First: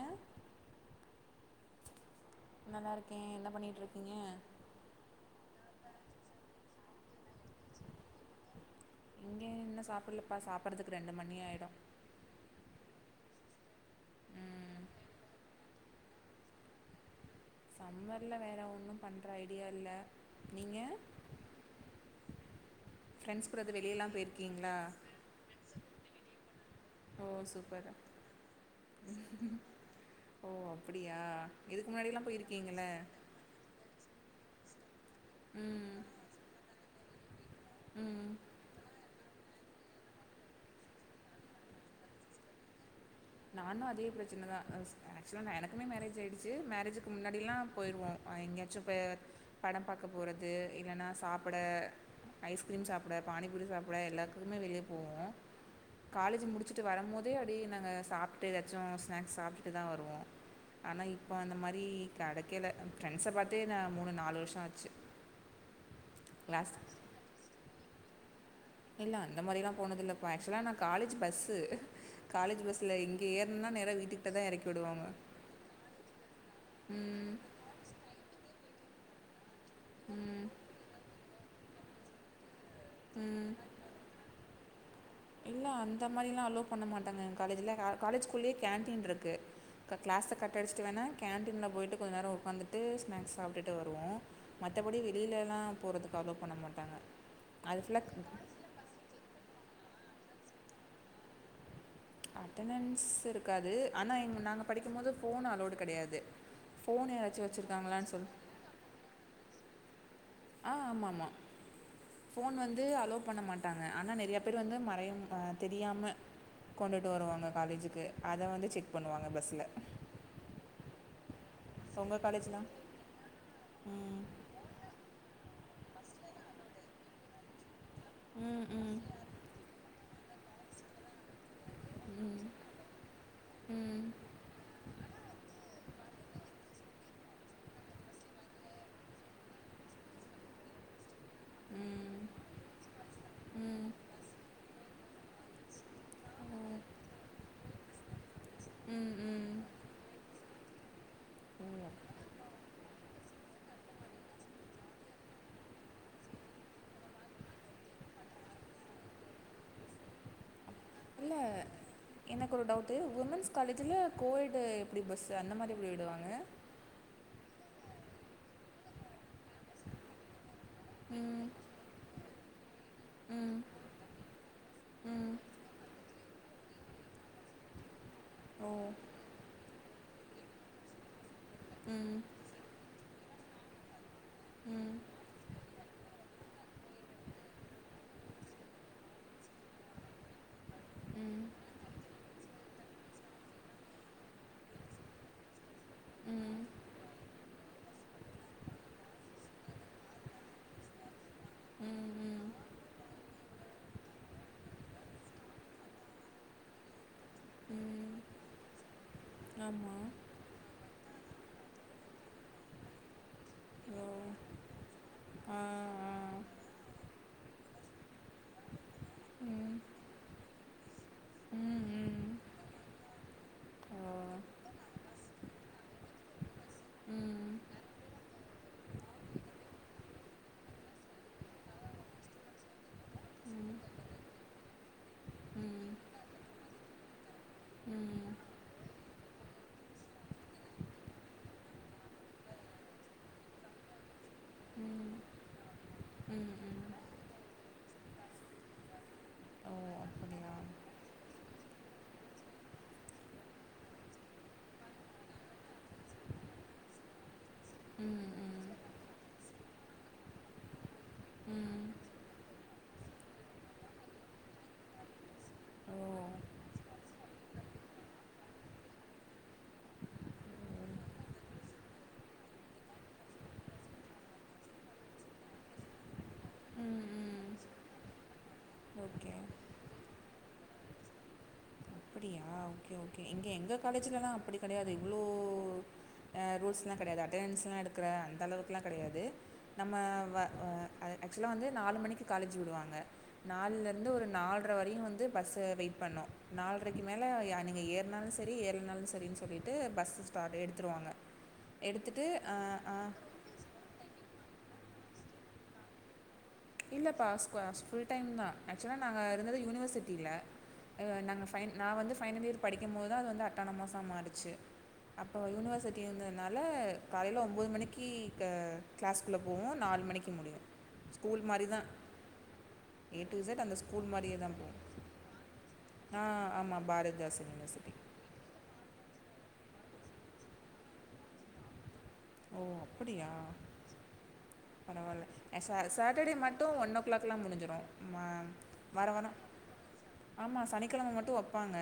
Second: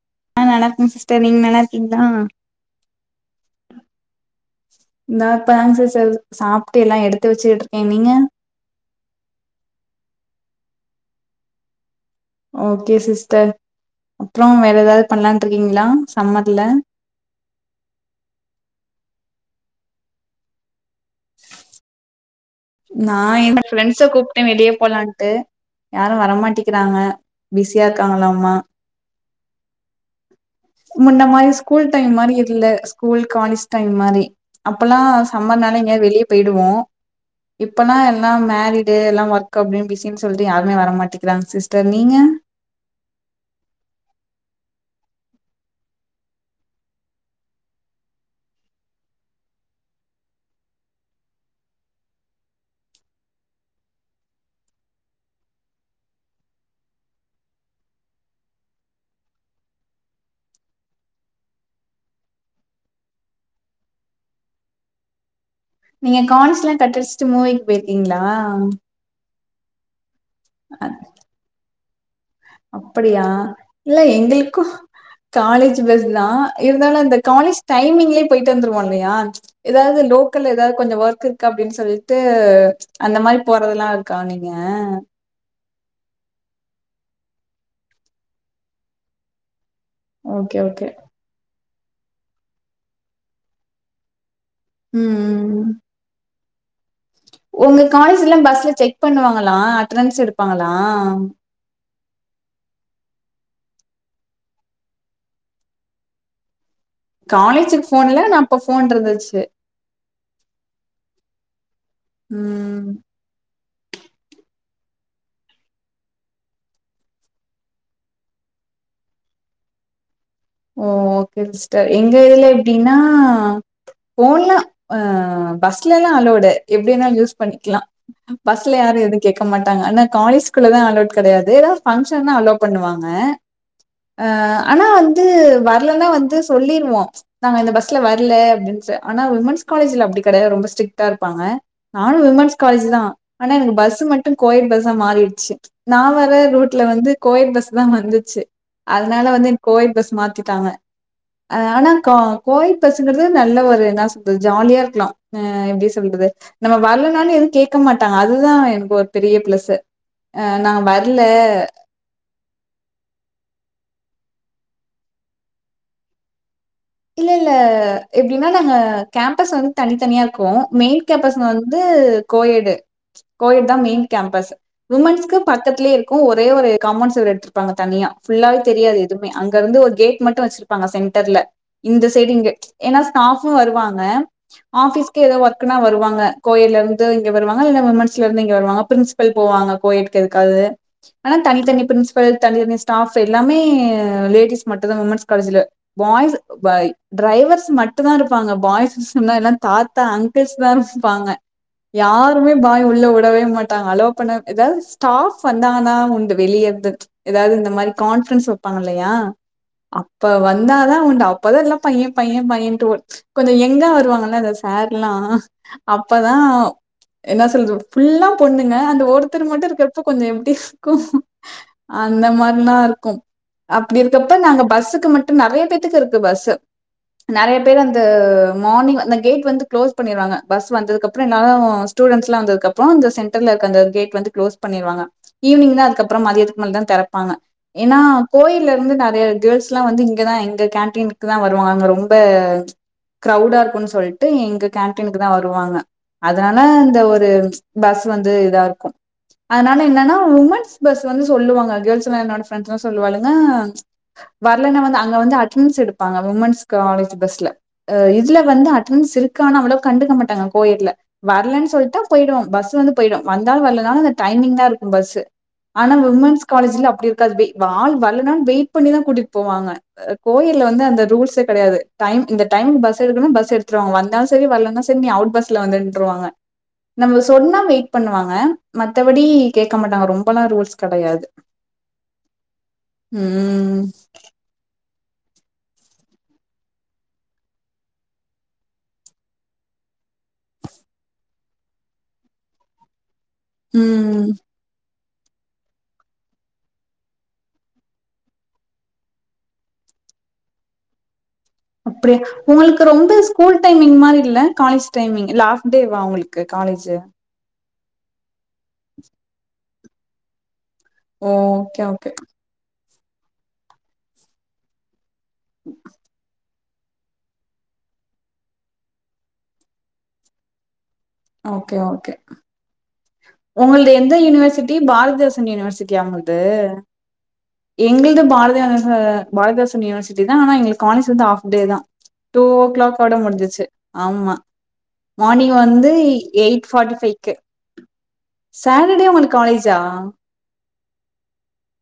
ஆ நல்லாருக்கோம் சிஸ்டர் நீங்க நல்லா இருக்கீங்களா நல்லா இருக்கேன் என்ன பண்ணிட்டு இருக்கீங்க இந்தா இப்பதாங்க சிஸ்டர் சாப்ட்டு எல்லாம் எடுத்து வச்சுக்கிட்டு இருக்கேன் நீங்க இங்க இன்னும் சாப்பிடலப்பா சாப்டறதுக்கு ரெண்டு மணி ஆயிடும் ஓகே சிஸ்டர் அப்றொம் வேற ம் ஏதாவது பண்லானுட்டு இருக்கீங்களா சம்மர்ல சம்மர்ல வேற ஒன்னும் பண்ற ஐடியா இல்ல நீங்க நான் ஃப்ரெண்ட்ஸ் கூட என்னோட ஃப்ரெண்ட்ஸ வெளியெல்லாம் கூப்டேன் வெளிய போயிருக்கீங்களா போலான்ட்டு யாரும் வரமாட்டிக்கிறாங்க ஓ பிஸியா சூப்பர் இருக்காங்களாம்மா [unintelligible] ஓ அப்படியா முன்ன மாரி ஸ்கூல் இதுக்கு டைம் முன்னாடிலாம் மாரி இல்ல போயிருக்கீங்கள்ல ஸ்கூல் காலேஜ் டைம் மாரி அப்பலா சம்மர்னாலே ம் எங்கயாது வெளிய பொயிடுவோ இப்பலா எல்லா ம் மேரீ டு எல்லா ஒர்க் அப்டின் பிசின் சொல்ட்டு யாருமே வர மாட்டிகிறாங்க சிஸ்டர் நீங்க நானு அதே பிரச்சனதா ஆக்சுலா நா எனக்குமே மேரேஜ் ஆயிடுச்சி மேரேஜுக்கு முன்னாடிலா பொயிடுவோ எங்கெயாச்சு இப்ப படம் பாக்க போறது இல்லனா சாப்பட ஐஸ்கிரீம் சாப்ட பானிபூரி சாப்ட எல்லாத்துக்குமே வெளிய போவோ காலேஜ் முடிச்சிட்டு வரம்போதே அப்டியே நாங்க சாப்டு எதாச்சு ஸ்நாக்ஸ் சாப்டுட்டு தா வருவோ ஆனா இப்ப அந்த மாரி கடைக்கல ஃப்ரெண்ட்ஸ பாத்தே நா மூணு நாலு வர்ஷோ ஆச்சு நீங்க கிளாஸ் காலேஜ்லா கட்டடிச்சிட்டு மூவீக்கு பொயிர்க்கீங்ளா இல்ல அந்த மாரிலா போனதில்லபா ஆக்சுலா நா காலேஜ் பஸ்ஸு காலேஜ் பஸ்ல இங்க அப்படியா? ஏற்னா நேரா இல்ல வீட்டுகிட்ட தா எறக்கி எங்களுக்கும் வுடுவாங்க காலேஜ் பஸ் தா இருந்தாலு அந்த காலேஜ் டைமிங்லே பொயிட்டு வந்துருவாங்கயா எதாது ம் லோக்கல் எதாது கொஞ்சோ ஒர்க் இருக் கு அப்டின் சொல்லிட்டு அந்த மாரி ம் போறதெல்லா இருக்கா நீங்க இல்ல அந்த மாரிலா அலோவ் பண்ண மாட்டாங்க எங்க காலேஜ்ல அ காலேஜ்குள்ளே கேன்டீன் இருக்கு கிளாஸ கட் ஓகே, அடிச்சிட்டு ஓகே. வேனா கேன்டீன்ல பொயிட்டு கொஞ்ச நேர ஒக்காந்துட்டு ஸ்நாக்ஸ் சாப்டுட்டு வருவோ மத்தபடி ம், ம், வெளியிலலா போறதுக்கு அலோ பண்ண மாட்டாங்க அது ஒங்க ஃபுல்லா காலேஜ்லா பஸ்ல செக் பண்ணுவாங்களா அட்டனன்ஸ் எடுப்பாங்களா அட்டனன்ஸ் இருக்காது ஆனா எங் நாங்க படிக்கம்போது ஃபோன் அலோவ்டு கெடயாது ஃபோன் எதாச்சு காலேஜுக்கு ஃபோன் வச்சுருக்காங்களான் இல்ல. சொல் நான் அப்ப ஃபோன் இருந்தச்சு ஆ ஆமா ஆமா ஃபோன் வந் ன்டு ம். அலோ பண்ண மாட்டாங்க ஆனா நெறையா பேர் வந்து மறைய அ தெரியாம கொண்டுட்டு வருவாங்க காலேஜுக்கு அத வந்து செக் பண்ணுவாங்க பஸ்ல ஓ ஓகே சிஸ்டர் ஸோ எங்க உங்க இதுல காலேஜ்லா எப்டினா ம் ஃபோன்லா அ பஸ்லலா அலோடு எப்டி வேனா யூஸ் பண்ணிக்லா ம் பஸ்ல ம் யாரு எதுவு கேக்க மாட்டாங்க ஆனா காலேஜ்குள்ளலா அலோட் கெடயாது பங்ஷன்னா அலோவ் பண்ணுவாங்க ம் அ ஆனா வந் து வர்லனா வந்து சொல்லிர்வோ நாங்க இந்த பஸ்ல வர்ல அப்டின்சு ஆனா உமென்ஸ் காலேஜ்ல அப்டி கெடயாது ரொம்ப ஸ்ரிக்ட்டா இருப்பாங்க ம் நானு உமன்ஸ் காலேஜ் தா ஆனா எனக்கு ம் பஸு மட்டு கோ எட் பஸ்சா மாறிட்ச்சி நா வர ரூட்ல வந்து கோ எட் பஸ் தா வந்துச்சி ம் ம் அதனால வந்து ம் எனக்கு கோ எட் பஸ் மாத்திட்டாங்க அ ஆனா க கோ எட் பஸ்ங்கறது நல்ல ஒரு என்னா சொல்றது ஜாலியா இருக்லா அ எப்டி சொல்றது நம்ம வர்லனாலு எதுவு கேக்க மாட்டாங்க அதுதா எனக்கு ஒரு பெரிய ப்ளஸ்ஸு அ நா வர்ல இல்ல எனக்கு ஒரு டவுட்டு உமென்ஸ் காலேஜில கோடு எப்டி பஸ்ஸு அந்த மாரி எப்டி விடுவாங்க இல்ல இல்ல எப்டின்னா நாங்க கேம்பஸ் வந்து தனித்தனியா இருக்கோ மெயின் கேப்பஸ்ல ம் வந்து கோ எடு கோ ம் எட் தா மெயின் கேம்பஸ் ம் உமன்ஸ்க்கு பக்கத்லே இருக்கு ஒரே ஒரு காமோன்ட் செவுர் எடுத்துருப்பாங்க தனியா ஃபுல்லாவே ஓ தெரியாது எ துமே அங்க இருந்து ஒரு கேட் மட்டு வச்சிருப்பாங்க சென்டர்ல இந்த ம் சைடு இங்க ஏனா ஸ்டாஃபு வருவாங்க ம் ஆபிஸ்க்கு எதோ ஒர்க்னா வருவாங்க கோ எட்ல இருந்து இங்க வருவாங்க இல்ல விமன்ஸ்ல இருந்து இங்க வருவாங்க ப்ரின்ஸ் பல் போவாங்க கோ எட்க்கு எதுக்காது ஆனா ம் தனித்தனி ப்ரின்ஸ் பல் தனி தனி ஸ்டாஃப் எல்லாமே லேடிஸ் மட்டுதா விமன்ஸ் காலேஜ்ல பாய்ஸ் கு ம் பை டிரைவர்ஸ் மட்டு தா இருப்பாங்க பாய்ஸு சொன்னா எல்லா தாத்தா அங்கள்ஸ் தா இருப்பாங்க ம் ம் யாருமே பாய் உள்ள உடவே மாட்டாங்க அலோ பண்ண எதாவது ஸ்டாஃப் வந்தாங்கனா உண்டு வெளியருந்து எதாவது இந்த மாரி ம் கான்ஃப்ரன்ஸ் வெப்பாங்க இல்லயா ஆமா அப்ப வந்தாதா உண்டு அ ப்பதா எல்லா பைய பைய பையன்டு ஒ கொஞ்சோ யங்கா ஓ வருவாங்கல அந்த சேர்லா ஆ ஆ அப்பதா என்ன சொல்ற ஃபுல்லா பொண்ணுங்க அந்த ஒருத்தர் மட்டு ம் இருக்கப்ப கொஞ்ச எப்டி இருக்கு ம் ம் அந்த மார்னா இருக்கு அப்டி ஓ இருக்கப்ப நாங்க பஸ்ஸுக்கு மட்டு நறைய பேத்துக்கு இரு த்து பஸ்ஸு நெறைய ம் பேர் அந்த மார்னிங் அந்த கேட் வந்து க்ளோஸ் பண்ணிருவாங்க பஸ் வந்ததுக் அப்புறோ என்னாலு ஸ்டூடென்ஸ்லா வந்ததுக்கப்றோ அந்த சென்டர்ல இருக்க அந்த கேட் வந்து க்ளோஸ் பண்ணிருவாங்க ஈவினிங் தா ம் அதுக்கப்றோ மதியத்துக் மேல தா தெறப்பாங்க ஏனா ம் கோயில்ல இருந்து நெறையா கேர்ஸ் லா வந்து இங்கதா எங்க கேன்டீன்க்கு தா வருவாங்க அங்க ரொம்ப க்ரௌடா இருக்குனு சொல்ட்டு எங்க ம் கேன்டீன்க்கு தா வருவாங்க அதனால அந்த ஒரு பஸ் வந்து இதா இருக்கு ஓ அதனால என்னனா அப்படியா உமன்ஸ் பஸ் வந்து சொல்லுவாங்க கேர்ள்ஸ்லா என்னோட ஃப்ரண்டஸ்லா சொல்லுவாளுங்க வர்லனா வந்து அங்க வந்து அட்னன்ஸ் எடுப்பாங்க உமன்ஸ் காலேஜ் பஸ்ல அ ம் இதுல வந்து ம் அ ட்டனன்ஸ் இருக்கானு அவ்வளோ கண்டுக்க மாட்டாங்க கோயெட்ல வர்லன் ம் சொல்ட்டா பொய்டு பஸ் வந்து பொயிடு வந்தாலு வர்லனாலு அந்த டைமிங் தா இருக்கு பஸ்ஸு ஆனா ஓ விமன்ஸ் காலேஜ்ல அப்டி இருக்காது வெ ஆள் வர்லனா வெயிட் பண்ணிதா கூட்டிட் போவாங்க அ கோயெட்ல வந்து அந்த ரூல்ஸே கடயாது டைம் இந்த டைம்க்கு பஸ் எடுக்கணு பஸ் எடுத்துருவாங்க வந்தாலு செரி வர்லனா செரி நீ அவுட் பஸ் ம் நம்ம ம் சொன்னா வெயிட் பண்ணுவாங்க மத்தபடி ஓகே கேக்க மாட்டாங்க ரொம்பலா ரூல்ஸ் கடையாது அப்பிடியா ஓக்கே ஓக்கே இங்க எங்க ம் காலேஜ்லலா அப்டி கெடையாது இவ்ளோ அ ரூஸ்லா கெடையாது அட்டெனன்ஸ்லா எடுக்ற அந்தளவுக்குலா கடையாது நம்ம வ வ அ ஆக்சுவலா வந்து நாலு மணிக்கு காலேஜ் விடுவாங்க நாலுலர்ந்து ம் ஒரு நால்ரை வரையு வந்து பஸ்ஸு வெயிட் பண்ணு நால்ரைக்கு மேல யா நீங்க ஏறுனாலு செரி ஏறிலனாலு செரின் சொல்லிட்டு பஸ்ஸு ஸ்டாட் எடுத்துருவாங்க அப்டியா உங்களுக்கு எடுத்துட்டு ரொம்ப ச ஸ்கூல் டைமிங் மாரி இல்ல காலேஜ் டைமிங் இல்ல ஆஃப் டேவா அவங்களுக் க்கு காலேஜ் இல்ல பாஸ் ஸ்குவ ஃபுல் டைம் தா ஆக்சுவலா நாங்க இருந்தது யூனிவர்சிட்டியில அ ஓ நாங்க ஃபைன் ஓகே நா ஓகே வந்து ஃபைனல் இயர் படிக்கம்போது தா அது வந்து அட்டோனாமஸா மாறுச்சு அப்போ யூனிவர்சிட்டி இருந்ததுனா ல காலையில ஒம்போது மணிக்கி க க்ளாஸ்க்குள்ள போவோ நாலு மணிக்கி முடியு okay okay A to Z அந்த உங்கள்து ஸ்கூல் எந்த மாதிரியே தான் யூனிவர்சிட்டி போகும் பாரதிதாசன் யூனிவர்சிட்டியா ஆ உங்கள்து ஆமாம் பாரதிதாசன் யூனிவர்சிட்டி எங்கள் து பாரதியா அ பாரதிதாசன் யூனிவர்சிட்டி தா ஆனா எங்களுக் காலேஜ் வந்து ஆஃப் டே தா டூ ஓ வோ க்ளாக் ஓட அப்படியா முடுஞ்சுச்சு ஆமா பரவாயில்ல மார்னிங் அ ச வந்து சாட்டர்டே மட்டு எயிட் ஒன் ஃபார்ட்டி ஓ ஃபைவ்க்கு கிளாக்லா முடிஞ்சிடு மா சாட்டர்டே வாரவாரொ உங்களுக்கு காலேஜா ஆமா சனிக்கெழம மட்டு வெப்பாங்க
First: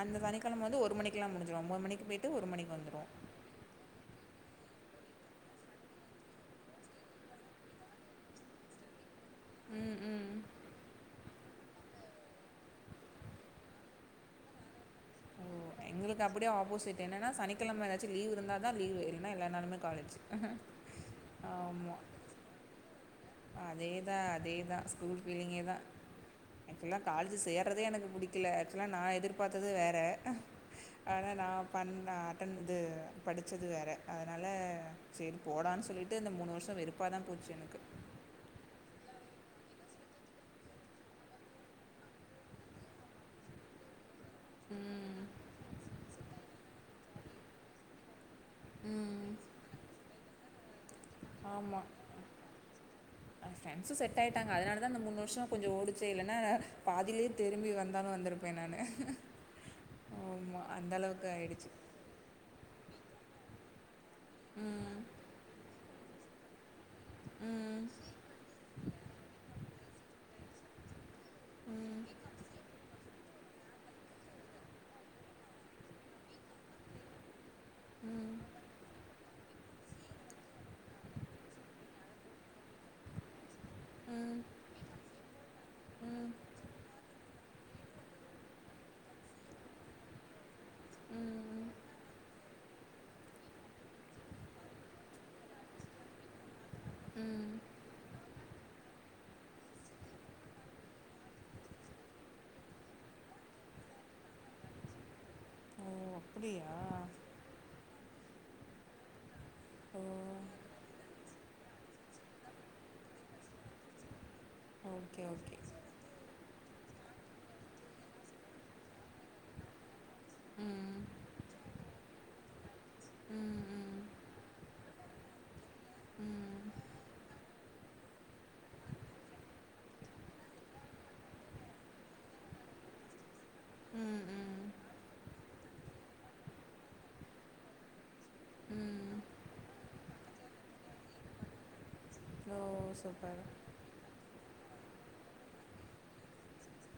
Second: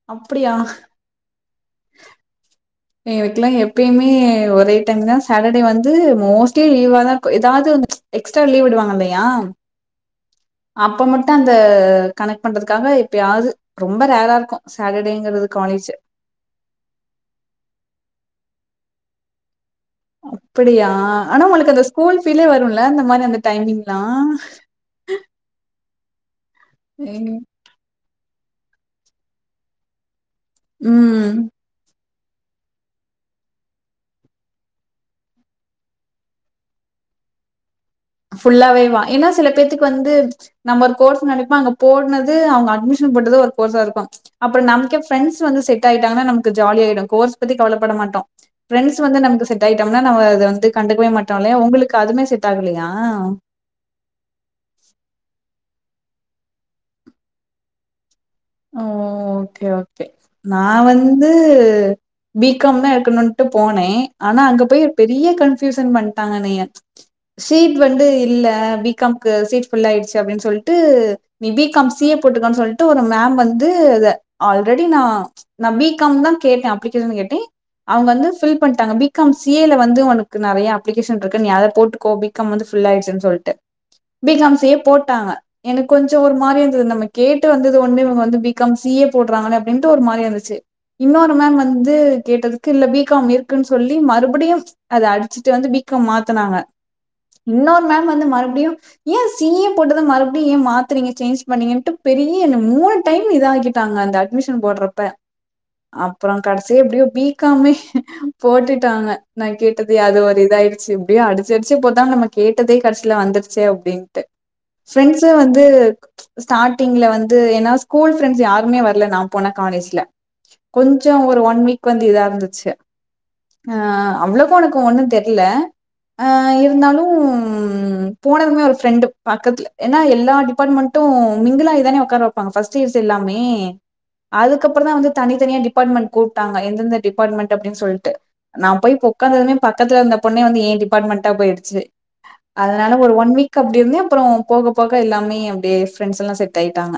அந்த அப்டியா சனிக்கெழம வந்து ஒரு மணிக் க்லா முடிஞ்சிடு ஒம்போத் மணிக்கு போயிட்டு ஒரு மணிக் வந்து நீ வெப் எங்களுக்லா எப்பயுமே ஒரே டைம் தா சாட்டடே வந்து மோஸ்ட்லி லீவாதா எதாவ்து எக்ஸ்ட்ரா லீவ் விடுவாங்க இல்லையா ம் ம் அப்போ மட்டு அந்த கனெக்ட் பண்றதுக்காக இப்ப யாவது ரொம்ப ரேரா இருக்கு சாட்டடேங்கிறது காலேஜு ங்க அப்படியே ஆப்போசிட் என்னனா சனிக்கெழம எதாச்சு லீ்வு இருந்ததா லீ்வு இல்லனா எல்லா நாளுமே காலேஜு அப்படியா ஆனா உங்களுக்கு அந்த ஸ்கூல் ஃபீல்லே வருல்ல இந்த மாரி அந்த டைமிங்லா அதேதா அதேதா ஸ்கூல் ஃபீலிங்கே தா எனக்கல்லா காலேஜ் சேர ட்றதே எனக்கு புடிக்கல ஆக்சுலா நான் எதிர்பாத்தது வேற ஆனா ம் நா பண்ண அட்டன் இது படிச்சது வேற அதனால செரி போடான் சொல்லிட்டு இந்த மூணு வருஷொ வெருப் ப்பா தான் போச்சு எனக்கு ஃபுல்லாவேவா ஏன்னா சில பேத்தக்கு வந்து நம்ம ஒரு கோர்ஸ் நெனைப்போ அங்க போட்னது அவுங்க அட்மிஷன் போட்டது ஒரு கோர்ஸா இருக்கும் அப்பறொ நமக்கே ம் ஃப்ரெண்ட்ஸ் வந்து செட் ஆகிட்டாங்கன்னா நமக்கு ஜாலியாயிடுங் கோர்ஸ் பத்தி கவலப்பட மாட்டோ ஃப்ரெண்ட்ஸ் வந்து ம் நமக்கு செட் ஆயிட்டம்னா நாம அத வந்து கண்டுக்கவே மாட்டோ இல்லையா உங்ளுக்கு அதுமே செட் ஆகலையா அ ஃப்ரெண்ட்ஸு செட் ஆயிட்டாங்க அதனால தா இந்த மூணு வருஷொ கொஞ்சொ ஓடிச்சே இல்லன்னா பாதிலயே திரும்பி வந்தாலு வந்திருப்ப ஓ ஓகே ஓகே நா ஆமாம் அந்த வந்து அளவுக்கு ஆயிடுச்சு பி காம் தா எடுக்கனுட்டு போனே ஆனா அங்க போய் ம், பெரிய கன்ஃபியூசன் பண்ட்டாங்க என்னைய சீட் ம், வந்து இல்ல பி காம் க்கு சீட் ஃபுல்லா ஆயிடுச்சு அப்டின் சொல்ட்டு நீ பி ம், காம் ம், சி ஏ போட்டுக்கன் சொல்ட்டு ஒரு மேம் வந்து ஆல்ரெடி நா நா பி காம் தா கேட்டே அப்ளிகேஷன் கேட்டே அவுங்க வந்து ஃபில் பண்ட்டாங்க B B com C A லவந்து உனக்கு நறைய அப்ளிகேஷன்ருக்கு நீ அத போட்டுக்கோ பி காம் வந்து ஃபுல் ஆயிட்ச்சுன்னு சொல்ட்டு பி ம், காம் சி ஏ போட்டாங்க எனக்கு கொஞ்சொ ம், ஒரு மாரி இருந்துது நம்ம கேட்டு வந்து து ஒண்ணு இவுங்க வந்து பி காம் சி ஏ போட்றாங்களே அப்டின்ட்டு ஒரு மாரியா இருந்துச்சு இன்னொரு மேம் ம், வந்து கேட்டதுக்கு இல்ல பி காம் இருக்குன் சொல்லி மறுபடியும் அத அடிச்சிட்டு வந்து பி காம் மாத்தனாங்க ம். இன்னொரு மேம் வந்து மறுபடியும் ஏன் சீ ஏ போட்டது மறுபடியு ஏ மாத்துரீங்க சேஞ்ச் பண்ணீங்கன்டு பெரிய ஏய் என்ன மூணு டைம் இத ஆகிட்டாங்க அந்த அட்மிஷன் போட்றப்ப ஓ அப்பறொ கடைசி அப்படியா எப்டியோ பீ க் காமே போட்டுட்டாங்க நா கேட்டது ஓ அது ஒரு இதாயடுச்சு இப்டியோ அடிச்சு அடிச்சு போதான் நம்ம கேட்டதே கடைசியில வந்துருச்சே அப்டின்ட்டு ஓகே ப்ரெண்ட்ஸு ஓகே வந்து ஸ்டார்டிங்ல வந்து அது ஏன்னா ஸ்கூல் ஃரெண்ட்ஸ் யாருமே வர்ல நா போன காலேஜ்ல ம் கொஞ்சொ ஒரு ஒன் வீக் வந்து இதா இருந்துச்சு ஆ அவ்ளோக்கு உனக்கு ஒண்ணு தெரியில அ இருந்தாலும் போனதுமே ஒரு ஃப்ரெண்டு பக்கத்துல ஏன்னா எல்லா டிபார்ட்மெண்ட் டு மிங்கிளாயி தானே உக்கார வைப்பாங்க ஃர்ஸ்ட் இயர்ஸ் எல்லாமே ம் ம் அதுக்கப்பறந் தா வந்து தனிதனியா டிபார்ட்மெண்ட கூப்ட்டாங்க எந்தெந்த டிபார்ட்மெண்ட் அப்டின் சொல்ட்டு நா போய் ம் ஒக்காந்ததுமே பக்கத்துல இருந்த பொண்ணே வந்து ஏன் டிபார்ட்மெண்டா போயிடுச்சு ஓ அதனால ஒரு ஒன் சூப்பர் வீக் அப்டி இருந்தே அப்பறொ போக போக எல்லாமே அப்டியே ஃப்ரெண்ட்ஸ் எல்லா செட் ஆயிட்டாங்க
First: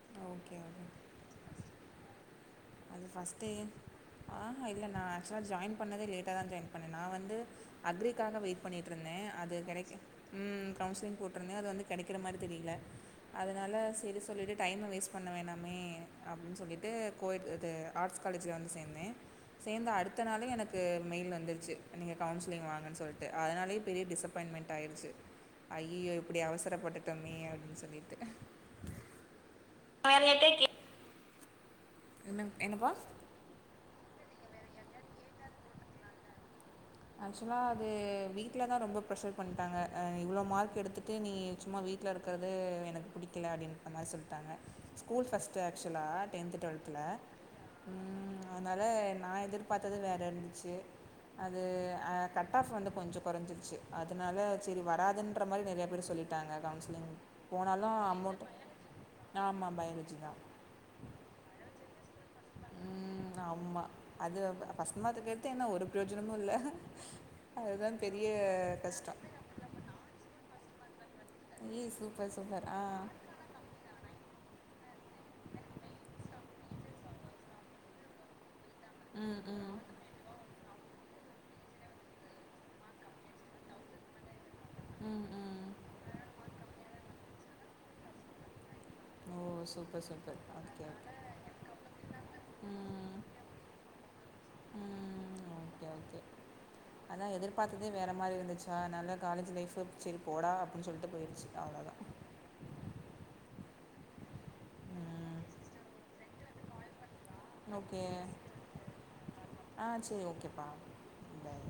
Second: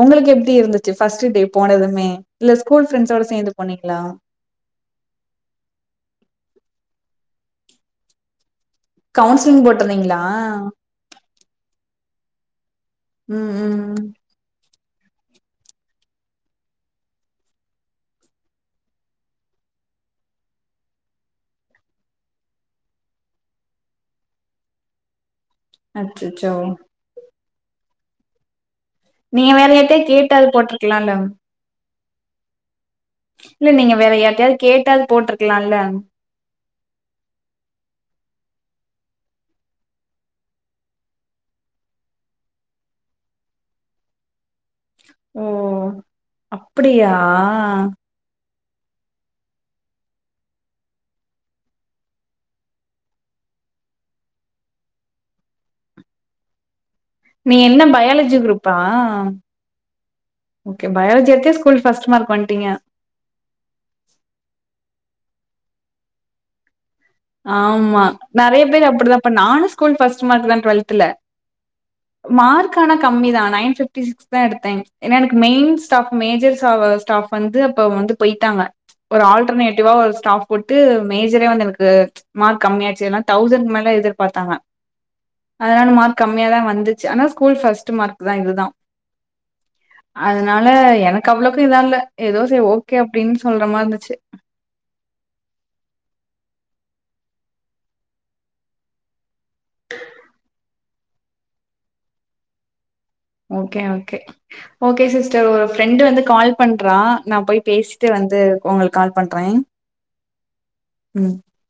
உங்களுக்கு எப்டி ஓகே ஓகே இருந்துச்சு ஃபஸ்டு டே போனதுமே இல்ல ஸ்கூல் அது ஃப்ரெண்ட்ஸ் ஓட ஃபஸ்ட்டே சேந்து போனீங்ளா ஆஹா இல்ல நா ஆக்சுவலா ஜாயின் பண்ணதே லேட்டா தா ஜாயின் பண்ணே நா வந்து அக்ரிக்காக வெயிட் பண்ணிட்ருந்தே அது கவுன்சிலிங் கெடைக் போட்டிருந்தீங்களா ம் கவுன்ஸ்லிங் போட்டிருந்தே அது வந்து கெடைக்கிற மாரி தெரியில ம் அதனால ம் செரி சொல்லிட்டு டைமு வேஸ்ட் பண்ண வேணாமே அப்டின் சொல்லிட்டு கோய டு ஆர்ட்ஸ் காலேஜில வந்து சேந்தே சேந்த அடுத்த நாலெ எனக்கு மெயில் வந்துருச்சு நீங்க கவுன்சிலிங் வாங்கன்னு சொல்லிட்டு அதுனாலய பெரிய டிசப் நி அப்பாயிண்மெண்ட் ஆயிடிச்சு [inaudible] ஐயயோ இப்டி அச்சச்சோ அவசரப்பட்டுட்டோமே அப்டின்னு சொல்லிட்டு நீங்க வேரயர்ட்டயாது கேட்டாது போட்டிருக்கலாம்ல என்ன என்னப்பா இல்ல நீங்க வேற யார்டயாது கேட்டாவது போட்டிருக்கலா இல்ல ஆக்சுவலா அது வீட்ல தா ரொம்ப ப்ரெஷர் பண்ணிட்டாங்க இவ்ளோ மார்க் எடுத்துட்டு நீ சும்மா வீட் வீட்டுல இருக்கிறது எனக்கு பிடிக்கல அப்டின்னு சொல்லிட்டாங்க ஸ்கூல் ஓ ஃபஸ்ட்டு ஆக்சுவலாக டென்து டுவெல்த்தில அப்டியா அதுனால நா எதிர்பாத்தது வேற இருந்துச்சு அது கட் ஆஃப் வந்து கொஞ்சோ குறைஞ்சிருச்சு அதுனால சரி வராதுன்ற மாதிரி நெறைய பேர் சொல்லிட்டு கன்சிலிங் நீ என்ன போனாலு பயாலஜி அமௌட் குரூப்பா ஆமாம பயாலஜி தா ஓகே பயாலஜி எத்தே ஸ்கூல் பர்ஸ்ட் மார்க் வண்டிங்க உ ஆமா அது பஸ்ட் மாத்துக்கத்து என்ன ஒரு பிரயோஜனமு இல்ல ஆமா நெறைய பேர் அப்டிதா இப்ப நானு ஸ்கூல் பஸ்ட் மார்க் தா டுவெல்தல ஏ சூப்பர் சூப்பர் மார்க் ஆ ஆனா கம்மி தா நைன் பிப் தா எடுத்தே ஏன்னா எனக்கு மெயின் ஸ்டாப் மெஜர் ஸ்டாப் வந்து போயிட்டாங்க ஒரு ம் ம் ஆல்டர்னேட்டிவா ஒரு ஸ்டாப் போட்டு மேஜரே வந்து எனக்கு மார்க் கம்மியாச்சுனா தௌசண்ட் மேல எதிர்பாத்தாங்க ம் ம் அதுனால மார்க் கம்மிய தா வந்துச்சு ஆனா ஸ்கூல்ஃபஸ்ட் மார்க் தா இதுதா ஓ சூப்பர் சூப்பர் அதுனால ஓகே ஓகே எனக்கு அவ்ளவுக்கு இதா இல்ல ஏதோ செய்ரி ஓகே ம் அப்டின்னு சொல்ற மாதிரி இருந்துச்சு ம் ஓகே ஓகே அத எதிர்பார்த்ததே வேற மாதிரி இருந்துச்சா அத நல்லா காலேஜ் லைப் சரி போடா அப்டினு சொல்லிட்டு போயிடுச்சு அவ்ளோ தா ஓகே ஓகே ஓகே ம் சிஸ்டர் ஒரு ஃப்ரெண்டு வந்து கால் பண்றா நா போய் ஓகே பேசிட்டு வந்து உங்களுக்கு கால் பண்றே ஆ சரி ஓகேப்பா பாய்